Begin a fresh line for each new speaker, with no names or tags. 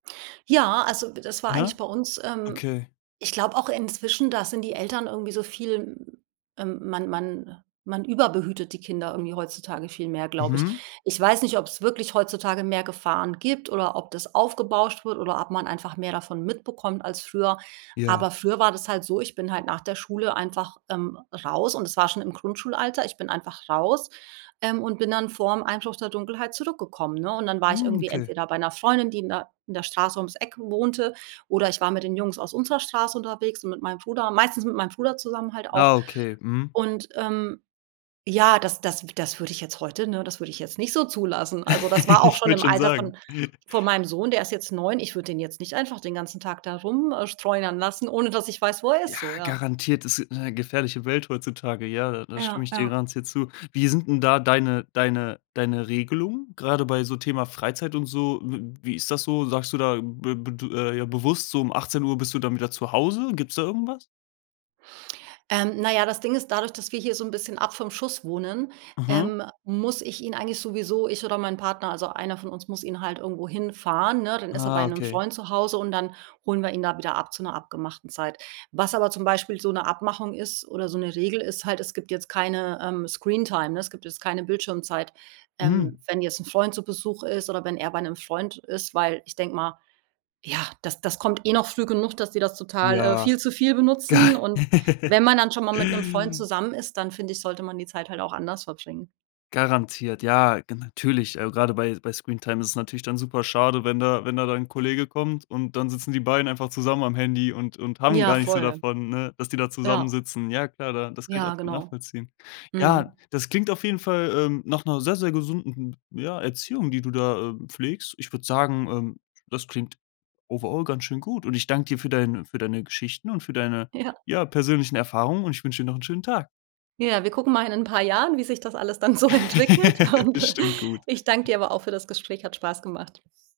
Ja, also das war eigentlich
Ja,
bei uns, ähm
okay.
ich glaube auch inzwischen, da sind die Eltern irgendwie so viel, hm, ähm man man man überbehütet die Kinder irgendwie heutzutage viel mehr, glaube ich.
Mhm.
Ich weiß nicht, ob's wirklich heutzutage mehr Gefahren gibt oder ob das aufgebauscht wird oder ob man einfach mehr davon mitbekommt als früher. Aber
Ja.
früher war das halt so: Ich bin halt nach der Schule einfach, ähm, raus und es war schon im Grundschulalter. ich bin einfach raus, ähm, und bin dann vorm Einbruch der Dunkelheit zurückgekommen, ne? Und dann war ich
Hm,
irgendwie
okay.
entweder bei 'ner Freundin, die in der in der Straße ums Eck wohnte oder ich war mit den Jungs aus unserer Straße unterwegs und mit meinem Bruder meistens mit meinem Bruder zusammen halt auch.
Ah, okay, mhm.
Und, ähm, ja, das das das würde ich jetzt heute, ne das würde ich jetzt nicht so zulassen. Also das war auch
Ich
schon
würde
im
schon
Alter von
sagen.
von meinem Sohn, der ist jetzt 9, ich würde den jetzt nicht einfach den ganzen Tag da rum, äh, streunern lassen, ohne dass ich weiß, wo er
Ja,
ist so, ja.
garantiert, das ist 'ne gefährliche Welt heutzutage. Ja, da da stimme
Ja,
ich dir
ja.
garantiert zu. Wie sind 'n da deine deine deine Regelungen, gerade bei so Thema Freizeit und so? W wie ist das so? Sagst du da b b d ja bewusst, so um 18:00 bist du dann wieder zu Hause? Gibt's da irgendetwas?
Ähm, na ja, das Ding ist, dadurch, dass wir hier so 'n bisschen ab vom Schuss wohnen,
Aha.
ähm, muss ich ihn eigentlich sowieso ich oder mein Partner also einer von uns muss ihn halt irgendwo hinfahren, ne? Dann ist er
Ah,
bei 'nem
okay.
Freund zu Hause und dann holen wir ihn da wieder ab zu 'ner abgemachten Zeit. Was aber zum Beispiel so 'ne Abmachung ist oder so 'ne Regel ist halt: Es gibt jetzt keine, ähm, Screentime, ne? Es gibt jetzt keine Bildschirmzeit, ähm,
Hm.
wenn jetzt 'n Freund zu Besuch ist oder wenn er bei 'nem Freund ist, weil ich denke mal ja, das das kommt eh noch früh genug, dass die das total äh,
Ja.
viel zu viel benutzen. Und wenn man dann schon mal mit 'nem Freund zusammen ist, dann finde ich, sollte man die Zeit halt auch anders verbringen.
Garantiert, ja, ge natürlich, äh. Gerade bei bei Screentime ist es natürlich dann super schade, wenn da wenn da dein 'n Kollege kommt und dann sitzen die beiden einfach zusammen am Handy und und haben
Ja,
gar nichts so
voll.
davon, ne, dass die da
Ja.
zusammensitzen. Ja, klar, da das kann ich
Ja,
absolut
genau,
nachvollziehen. Ja,
mhm.
das klingt auf jeden Fall, ähm, nach 'ner sehr, sehr gesunden ja, Erziehung, die du da, äh, pflegst. Ich würde sagen, ähm, das klingt overall ganz schön gut. Und ich danke dir für deine für deine Geschichten und für deine,
Ja.
ja, persönlichen Erfahrungen und ich wünsche dir noch 'nen schönen Tag.
Ja, wir gucken mal in 'n paar Jahren, wie sich das alles dann so entwickelt. Und, äh,
Bestimmt gut.
ich dank dir aber auch für das Gespräch, hat Spaß gemacht.